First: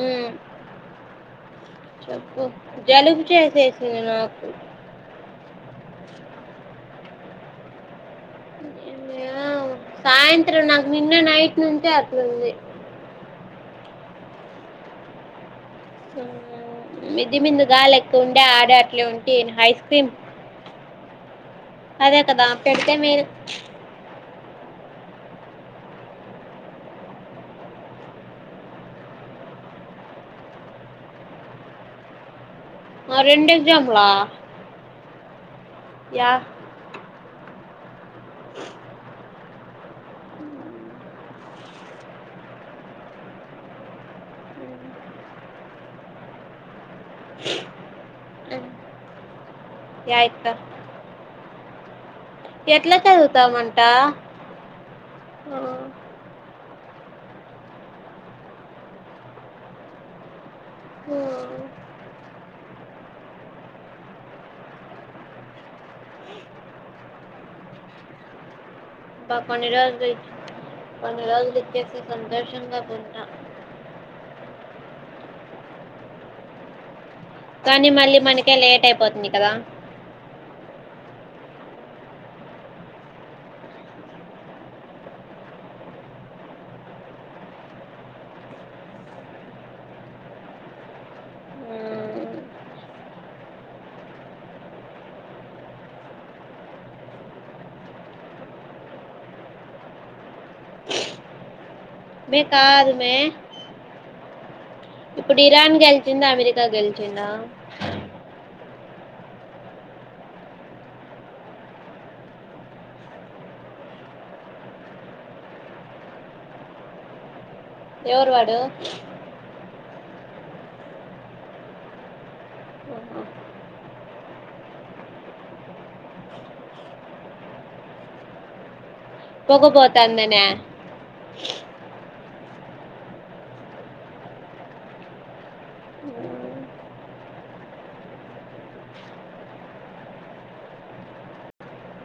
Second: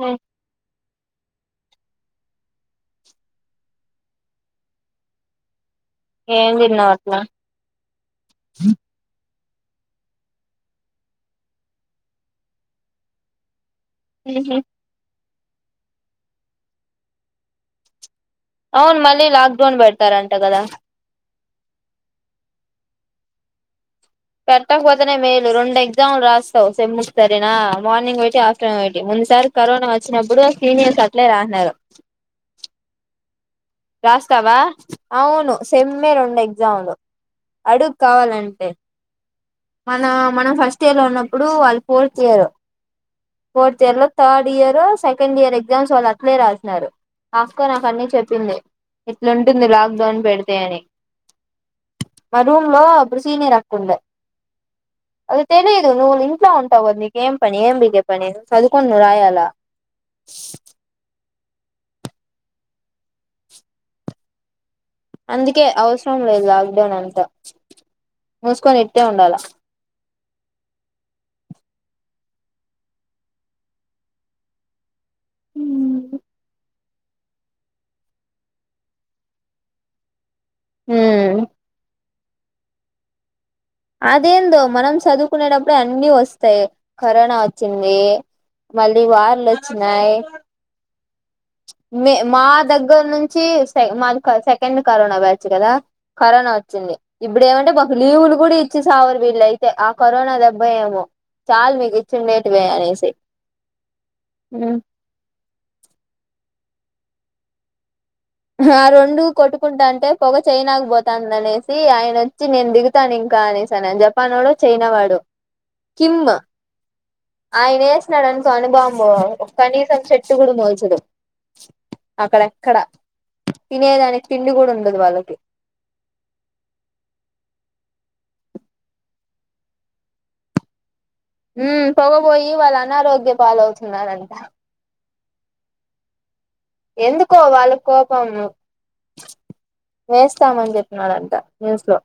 అ చెప్పు జాలపు చేసేసింది నాకు ఏం తిన్నా అట్లా ఆ సాయంత్రం నాకు నిన్న నైట్ నుంచే అక్కలుంది ఉహు విది మీందుగాాల తండే ఆడ అవును అట్లే మళ్ళీ ఉంటిే లాక్డౌన్ ఐస్ క్రీమ్ పెడతారంట కదా అదే కదా పెడితే మీరు పెట్టకపోతేనే మేలు రెండు ఎగ్జామ్లు రాస్తావు సెమ్ముకు సరేనా మార్నింగ్ పెట్టి ఆఫ్టర్నూన్ పెట్టి ముందు కొన్నిసారి కరోనా వచ్చినప్పుడు సీనియర్స్ అట్లే రాసిన్నారు ఆ రెండ రాస్తావా అవును సమ్మె యా రెండు ఎగ్జామ్లు అడుక కావాలంటే మన మనం ఫస్ట్ ఇయర్ లో ఉన్నప్పుడు వాళ్ళ ఫోర్త్ ఇయర్ ఫోర్త్ ఇయర్ లో third year second year exams వాళ్ళు అట్లే రాసినరు ఆస్కో నాకన్నీ చెప్పింది ఉమ్, ఇట్లుంటుంది లాక్డౌన్ యా ఇత్త. పెడితే అని మా రూమ్ లో ఎట్లా అప్పుడు సీనియర్ చదువుతామంట? అక్కుండే అది ఆ! తెలిదు నువవు ఇంట్లో ఉ ంటావుకదా నీక ఏం పని ఏం పీకే పని చదుకొం ను రాయాల హ్మ్. అందుకే అవసరం లేదు లాక్డౌన్ అంతా మూసుకొని ఉండాల బకుని రాజద పన్ని రోజులు ఇచ్చేస్త సంతోషంగా కొంటా ఉ కానీ మళ్ళీ మనకే లేట్ అయిపోతుంది కదా హ అదేందో మనం చదువుకునేటప్పుడుే అన్నిీ వస్తాయి కరోనా వచ్చింది మళ్ళీ వార్ళ వచ్చినాయి అ మా దగ్గర నుంచి మాది సెకండ్ కరోనా బ్యచ్చు కదా కరోనా వచ్చి ఇప్పుడు ఏమంటే మాకు లీవులు కూడా ఇ వచ్చి సావరు వీళ్ళ అయితే ఆ కరోనా దెబ్బ ఏమో చాలుా మిా మే చిన్నట్ వ కాదు మే యేసయ్ ఇప్పుడు ఇరాన్ గెలిచిందా అమెరికా గెలిచిందా ఆ రొండు కొట్టుకుంటా అంటే పదా చైనాకు పోతాందనేసి ఆయన వచ్చి నేను దిగుతాను ఇంకా జేసాన్ అని జపాన్ వోడు చైనా వోడు కిమ్ ఆయన ఎవరు ఏసినాడునుకో వాడు అనుబాంబు కనీసం చెట్టు కూడా మోల్చదు అక్కడ ఎక్కడ తినే దానికి తిండిగూడ ఉండదు వాళ్ళకి పొగపోతాందన మ్మ్ పోగబోయి వాళ్ళ అనారోగ్య పాలవుతున్నారంట ఎందుకో వాళ్ళకు కోపము వేస్తామని చెప్పన్నాడంట న్యూస్ లో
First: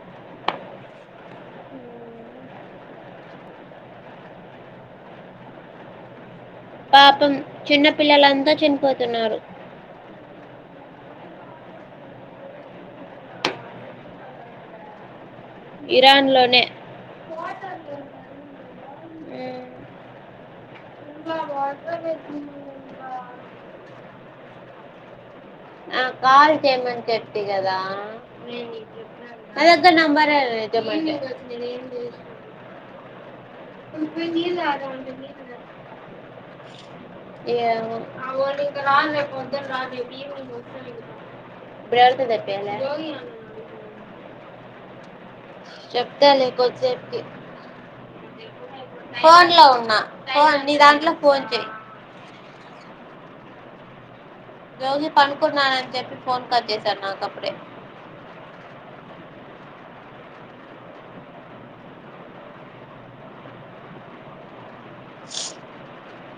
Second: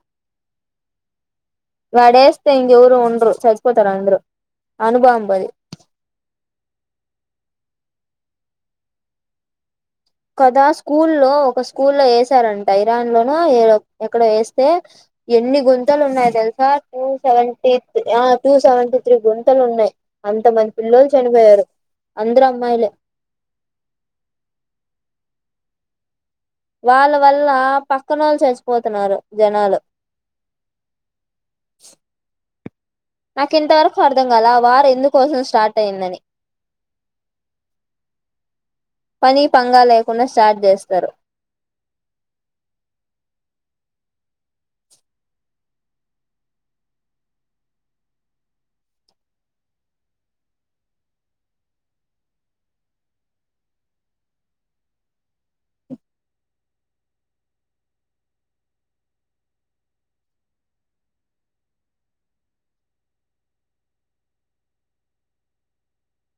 వాడేస్తే ఇంగ్ ఎవరు వుండ్రు చచ్చిపోతారు అంద్రు అణుబాంబుల్ పాపం చిన్న పిల్లలంతా చనిపోతున్నారు కదా స్కూల్లో ఒక స్కూల్లో ఏసారంట ఇరాన్లోనో ఎక్కడో వేస్తే ఎన్ని గుంతలు ఇరాన్ ఉన్నాయో లోనే తెలుసా two seventy two seventy గుంతలు ఉన్నాయి అంత మంది పిల్లలు చనిపోయారు అందరూ అమ్మాయిలే ఆ కాల్ చేయమని వాళ్ళ చెప్తి వల్ల కదా పక్కనోళ్ళు చచ్చిపోతున్నారు జనాలు అదక్క నంబర్ అయితే నాకింతవరకు అర్థం కాల ఆ వారు ఎందుకోసం స్టార్ట్ అయిందని ఏమో పని పంగా లేకుండా స్టార్ట్ చేస్తారు బేల్ తో తెప్పియాలి చెప్తాలే కొద్దిసేపుకి ఫోన్ లో ఉన్నా ఫోన్ నీ దాంట్లో ఫోన్ చెయి రోజు పనుకున్నానని చెప్పి ఫోన్ కట్ చేసారు నాకప్పుడే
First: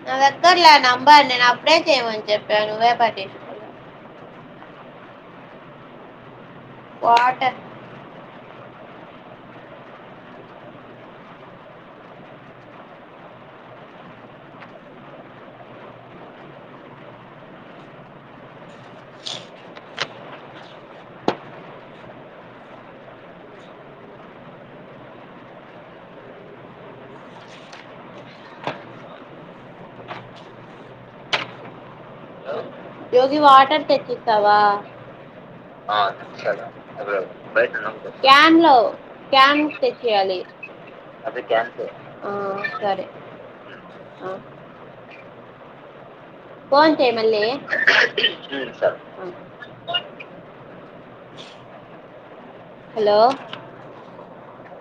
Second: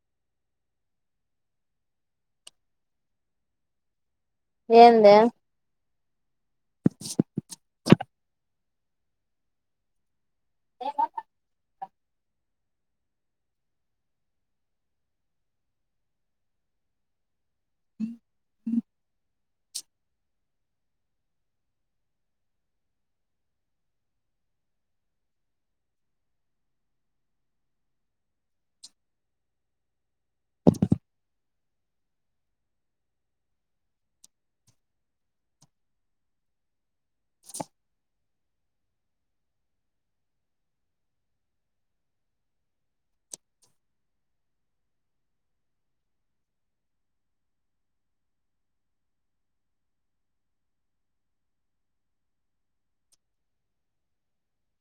ఇది అక్కర్లే నంబర్ నేన్ అప్పుడే చేయమని చెప్ప నువ్వే పట్టించుకోలా ఏంది వాటర్ ఏ మ్మ్ హ్మ్ యోజి వాటర్ తెచ్చిత్తావ క్యాన్ లో క్యామ్ తెచ్ ఇయాలి మ్మ్ సరే ఫోన్ చేయ్ మళ్ళీ హలో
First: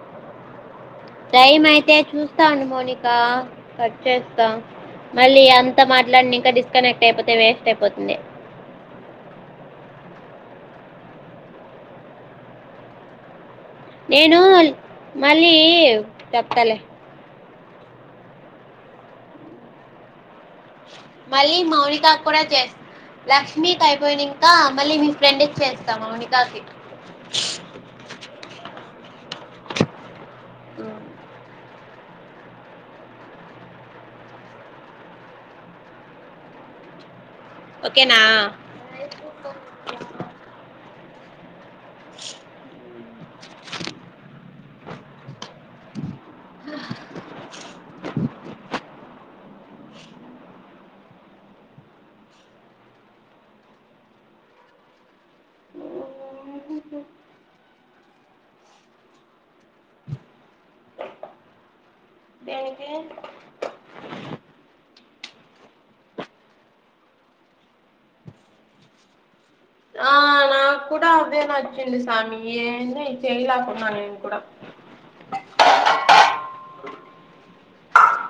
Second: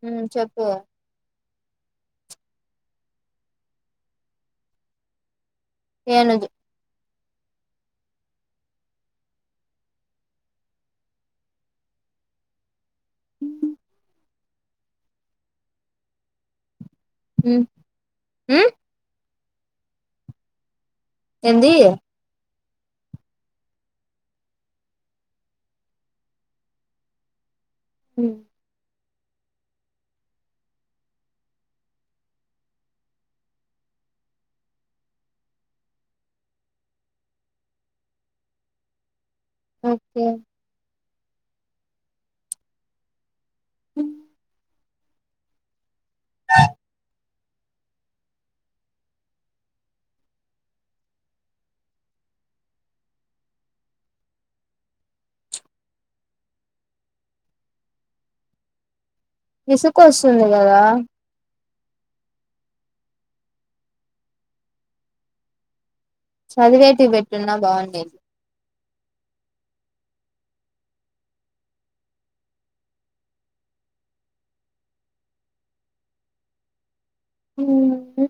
మ్మ్ చెప్పు టైమ్ అయితే చూస్తాండు మోనికా కట్ చేస్తా మళ్ళీ అంత్ అంత ఏనుగు మాట్లాడినింకా డిస్కనెక్ట్ అయిపోతే వేస్ట్ అయిపోతుంది నేను మళ్ళీ చెప్తాలే మ్మ్ హ్మ్ మళ్ళీ ఏంది మౌనికా కూడా చేస్ లక్ష్మీకి అయిపోయినింకా మళ్ళీ మీ ఫ్రెండ్కి చేస్తా మోనికాకి ఓ ఓకేనా ఓకే మ్మ్ ఇసుక వస్తుంది కదా దేనికి చదివేటీ పెట్టున్నా బావుండేది అదేనా చ్చింది సామి ఏనే చేయలాకున్నా నేను కూడా ఉ హు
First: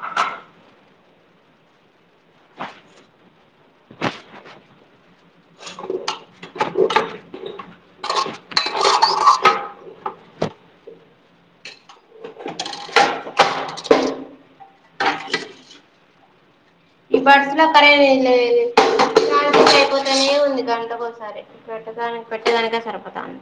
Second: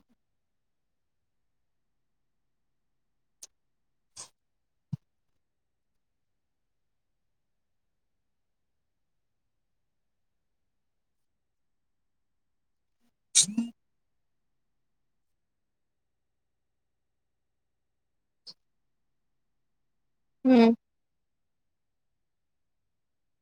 ఇప్పడులో అక్కడేదు అయిపోతనే ఉంది మ్మ్ గంటకోసారి ఇటి ప్రతిదానికి పెట్టేదనికె సరిపోతాంది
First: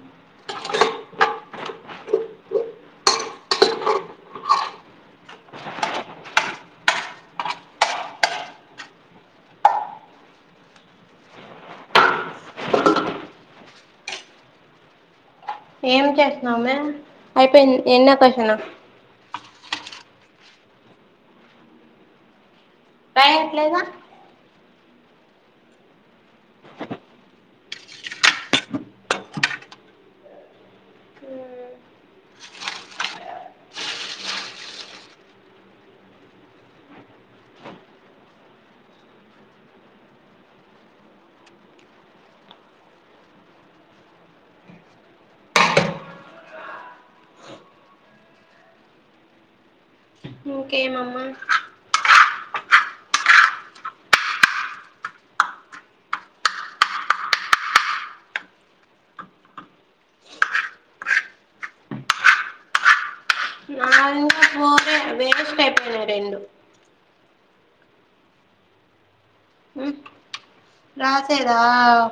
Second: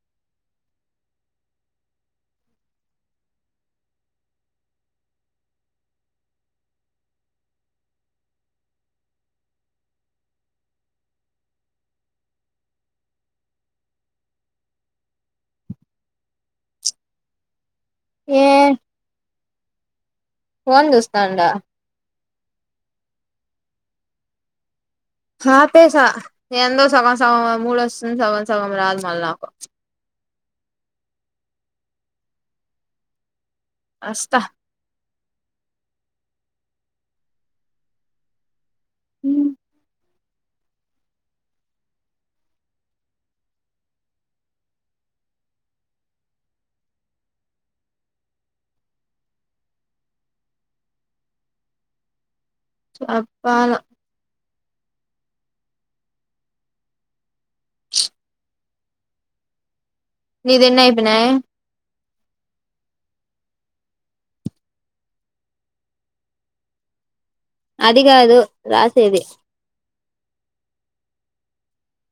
ఏం చేసినవుమ్మె అయిపోయింది ఎన్నవ క్వశ్చన్ పోన్ చూస్తాండా పైక్ లేదా ఆపే స ఎందో సగం సగం మూలొస్తుంది సగం సగం రాదు మళ్ళ నాకు అస్తా ఉ మోకే మమ్మ అప్పాల నీదెన్నే ఐపయినయే నాదా రెండు అది గాదు రాసేది ఉమ్ రాసేదా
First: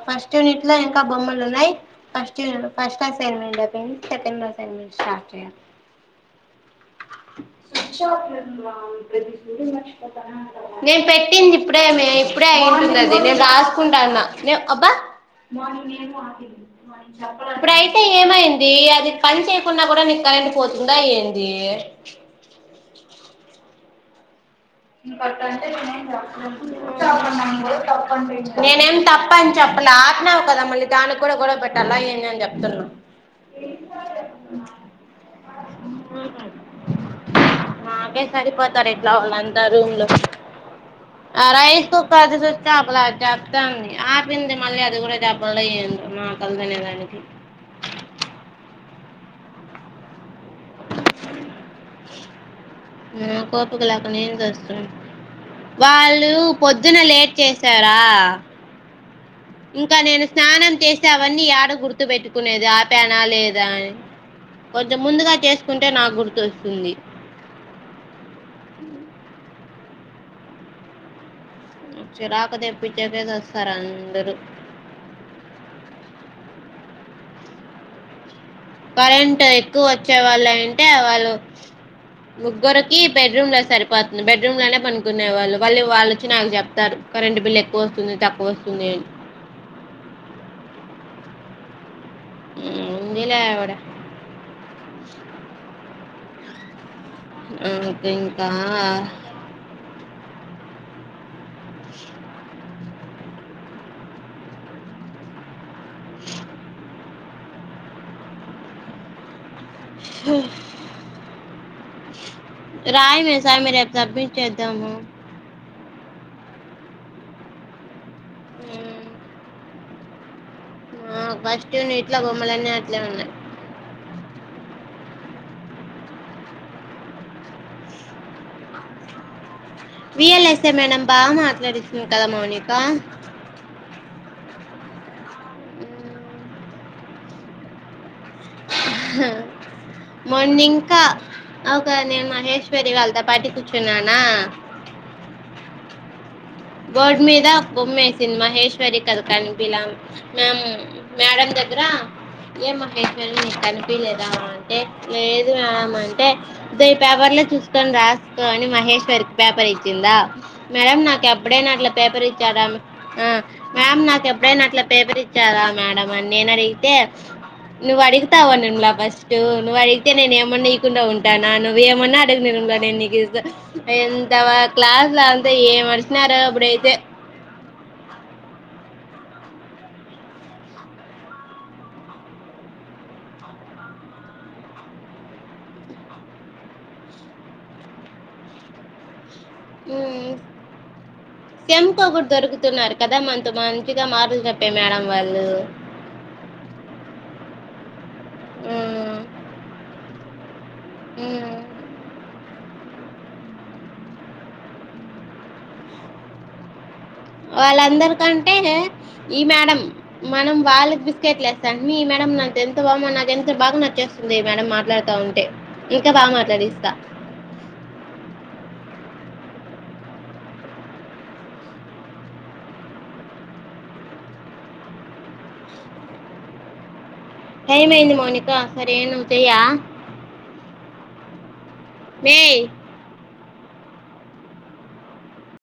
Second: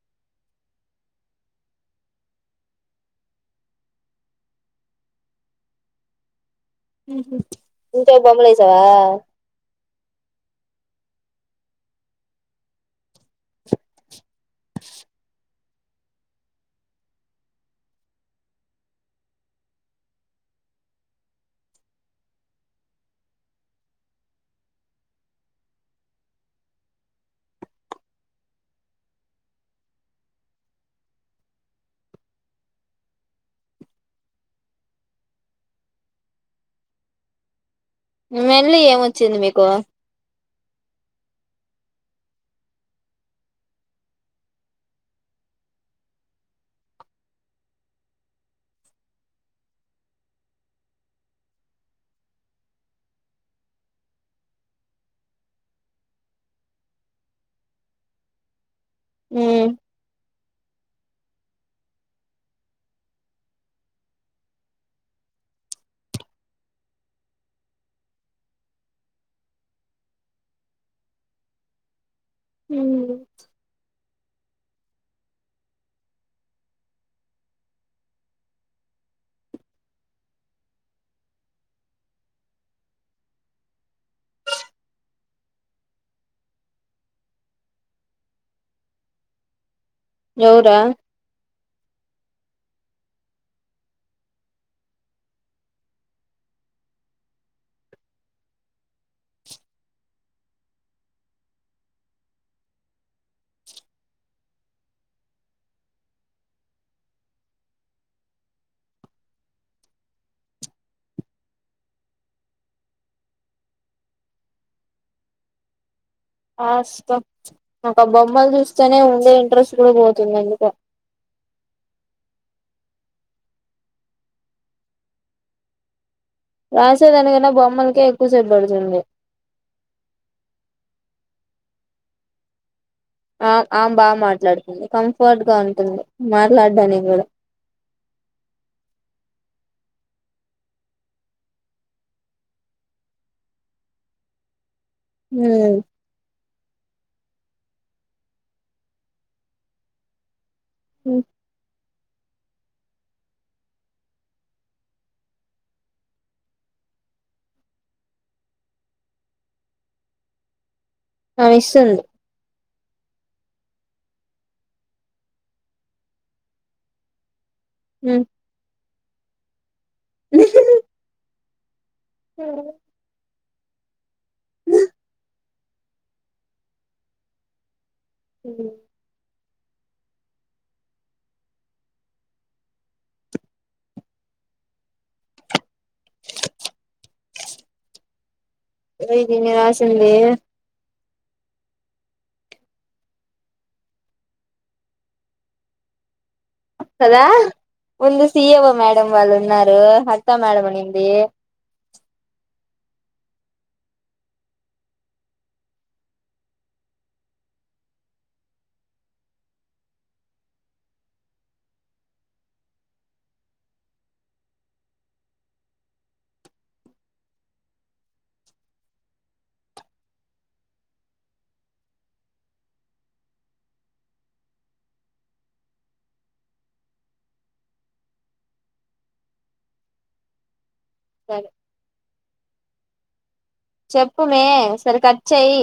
ఫస్ట్ యూనిట్ లో ఇంకా బొమ్మలు ఉన్నాయి ఫస్ట్యూనిట్ ఫస్ట్ అసైన్మెంట్ నేను సెకండ్ అసైన్మెట్ స్టార్ట్ చేయాలి హు హు ఇంకా బొమ్మలు ఏసావా నేను పెట్టింది ఇప్పుడే మీ ఇప్పుడే అయిందది నేను రాసుకుంటాన్నా నే అబ్బా మర్నింగ్ నేను గూడ ఆపింది అప్పుడయితే ఏమైంది అది పని చేయకున్న గూడా నీకు కరెంట్ పోతుందా యెంది నేనేమి తప్ప అని చెప్ అట్లా ఆపినవు కదా మళ్ళీ దానికి కూడా గొడవ పెట్టన్ల ఏంది అని చెప్తున్నా మాకే మెన్లు సరిపోతరు ఎట్లా వాళ్ళు ఏమొచ్చింది అంతా మీకు రూమ్ లో అరై అది చూస్త అప్పులా చెప్తాంది ఆపింది మళ్ళీ అది కూడా చెప్పాలేందో మా కల్దతెలీదు అది నాక్ కొపీక లేక నేన్ చస్తూన వాళ్ళు పొద్దున లేట్ చేసారా ఇంకా నేను స్నానం చేసావన్నీ ఏడ గుర్తు పెట్టుకునేది ఆపేనా లేదా అని కొంచెం ముందుగా చేసుకుంటే నాకు గుర్తోస్తుంది చిరాకు తెప్పించకేసి వస్తారు అందరుూ కరెంటు ఎక్కువ వచ్చే వాళ్ళు అంటే వాళ్ళు ముగ్గురికి బెడ్రూమ్ లో సరిపోతుంది బెడ్రూమ్ లోనే పనుకునే వాళ్ళు వాళ్ళీ వాళ్ళుొచ్చి నాకు చెప్తారు కరెంట్ బిల్ ఎక్కువ వస్తుంది తక్కువ వస్తుంది అని ఎవుర ఉ ఉందిలే ఆవిడ ఆ కింకా ఇంకా [inaudible] [inaudible] స రాయి మీస్సాం రేపు సబ్మిట్ చేద్దాము ఆస్తం ఒక బొమ్మలు చూస్తేనే ఉండే ఇంట్రెస్ట్ కూడా పోతుంది ఎందుకో ఆ ఫస్ట్ నీట్ల బొమ్మలన్నీ అట్లే ఉన్నాయి రాసే దానికన్నా బొమ్మలకే ఎక్కువ సేప్ ప డుతుంది విఎల్ఎస్ మేడం బా మాట్లాడిచ్చ కద మౌనికా ఆ ఆమ్ బాగా మాట్లాడుతుంది కంఫర్ట్ గా ఉంటుంది ట్లాడడానికి గుడా మొన్నింకా అవుక నేను మహేశ్వరి వాళ్ళతో పాటి కూర్చున్నానా ఉ బోర్డ్ మీద బొమ్మేసింది మహేశ్వరి కది కనిపిలా మ్యామ్ మ్యాడం దగ్గర ఏం మహేశ్వరి నీక్ కనిపిలేదా అంటే లేదు మ్యాం అంటే ఇద్ద ఈ పా పేపర్ చూసుకొని రాసుకో అని మహేశ్వరికి పేపర్ ఇచ్చిందా మేడం న ఆమె ఎప్పుడైనా ఆట్ల ఇస్తుంది పపరిచ్చార మే ఆ మ్యామ్ నాకు ఎప్పుడైనా అట్లా పేపర్ ఇచ్చారా మేడం అని నేను అడిగితే నువ్వు ఉమ్ అడిగుతావ నిర్మలా ఫస్టూ నువ్ అడిగె గితే నేను ఏమన్నా ఈకుండా ఉంటానా నువ్వు ఏమన్నా అడుగు నిర్మల నేన్ నీకి ఇస్తా ఎంత మన క్లాస్ లో అంత ఏ మర్షినారో అబ్బుడైతే ఉ ఇదేంది ఇన్ని గాసింది సెమ్ కొగురు దొరుకుతున్నారు కదా మనతో మంచిగా మాట్లు చెప్పే మేడం వాళ్ళు [inaudible] కదా ముందు సిఏఓ మేడం ఉమ్, వాళ్ళు ఉన్నారు హరితా మేడం వునింది ఉమ్. వాళ్ళందరికంటే ఈ మేడం మనం వాళ్ళకి బిస్కెట్లేస్తాంటిమి ఈ మె డం నాకి ఎంత బాగొ నాకి ఎంత బాగా నచ్చేస్తుంది మేడం మాట్లాడుతా ఉంటే ఇంకా బాగా మాట్లాడిస్తా [inaudible] టై అయింది మౌనికా సరేనువ్ చెయా సరే మే చెప్పుమే సరే కట్ చెయ్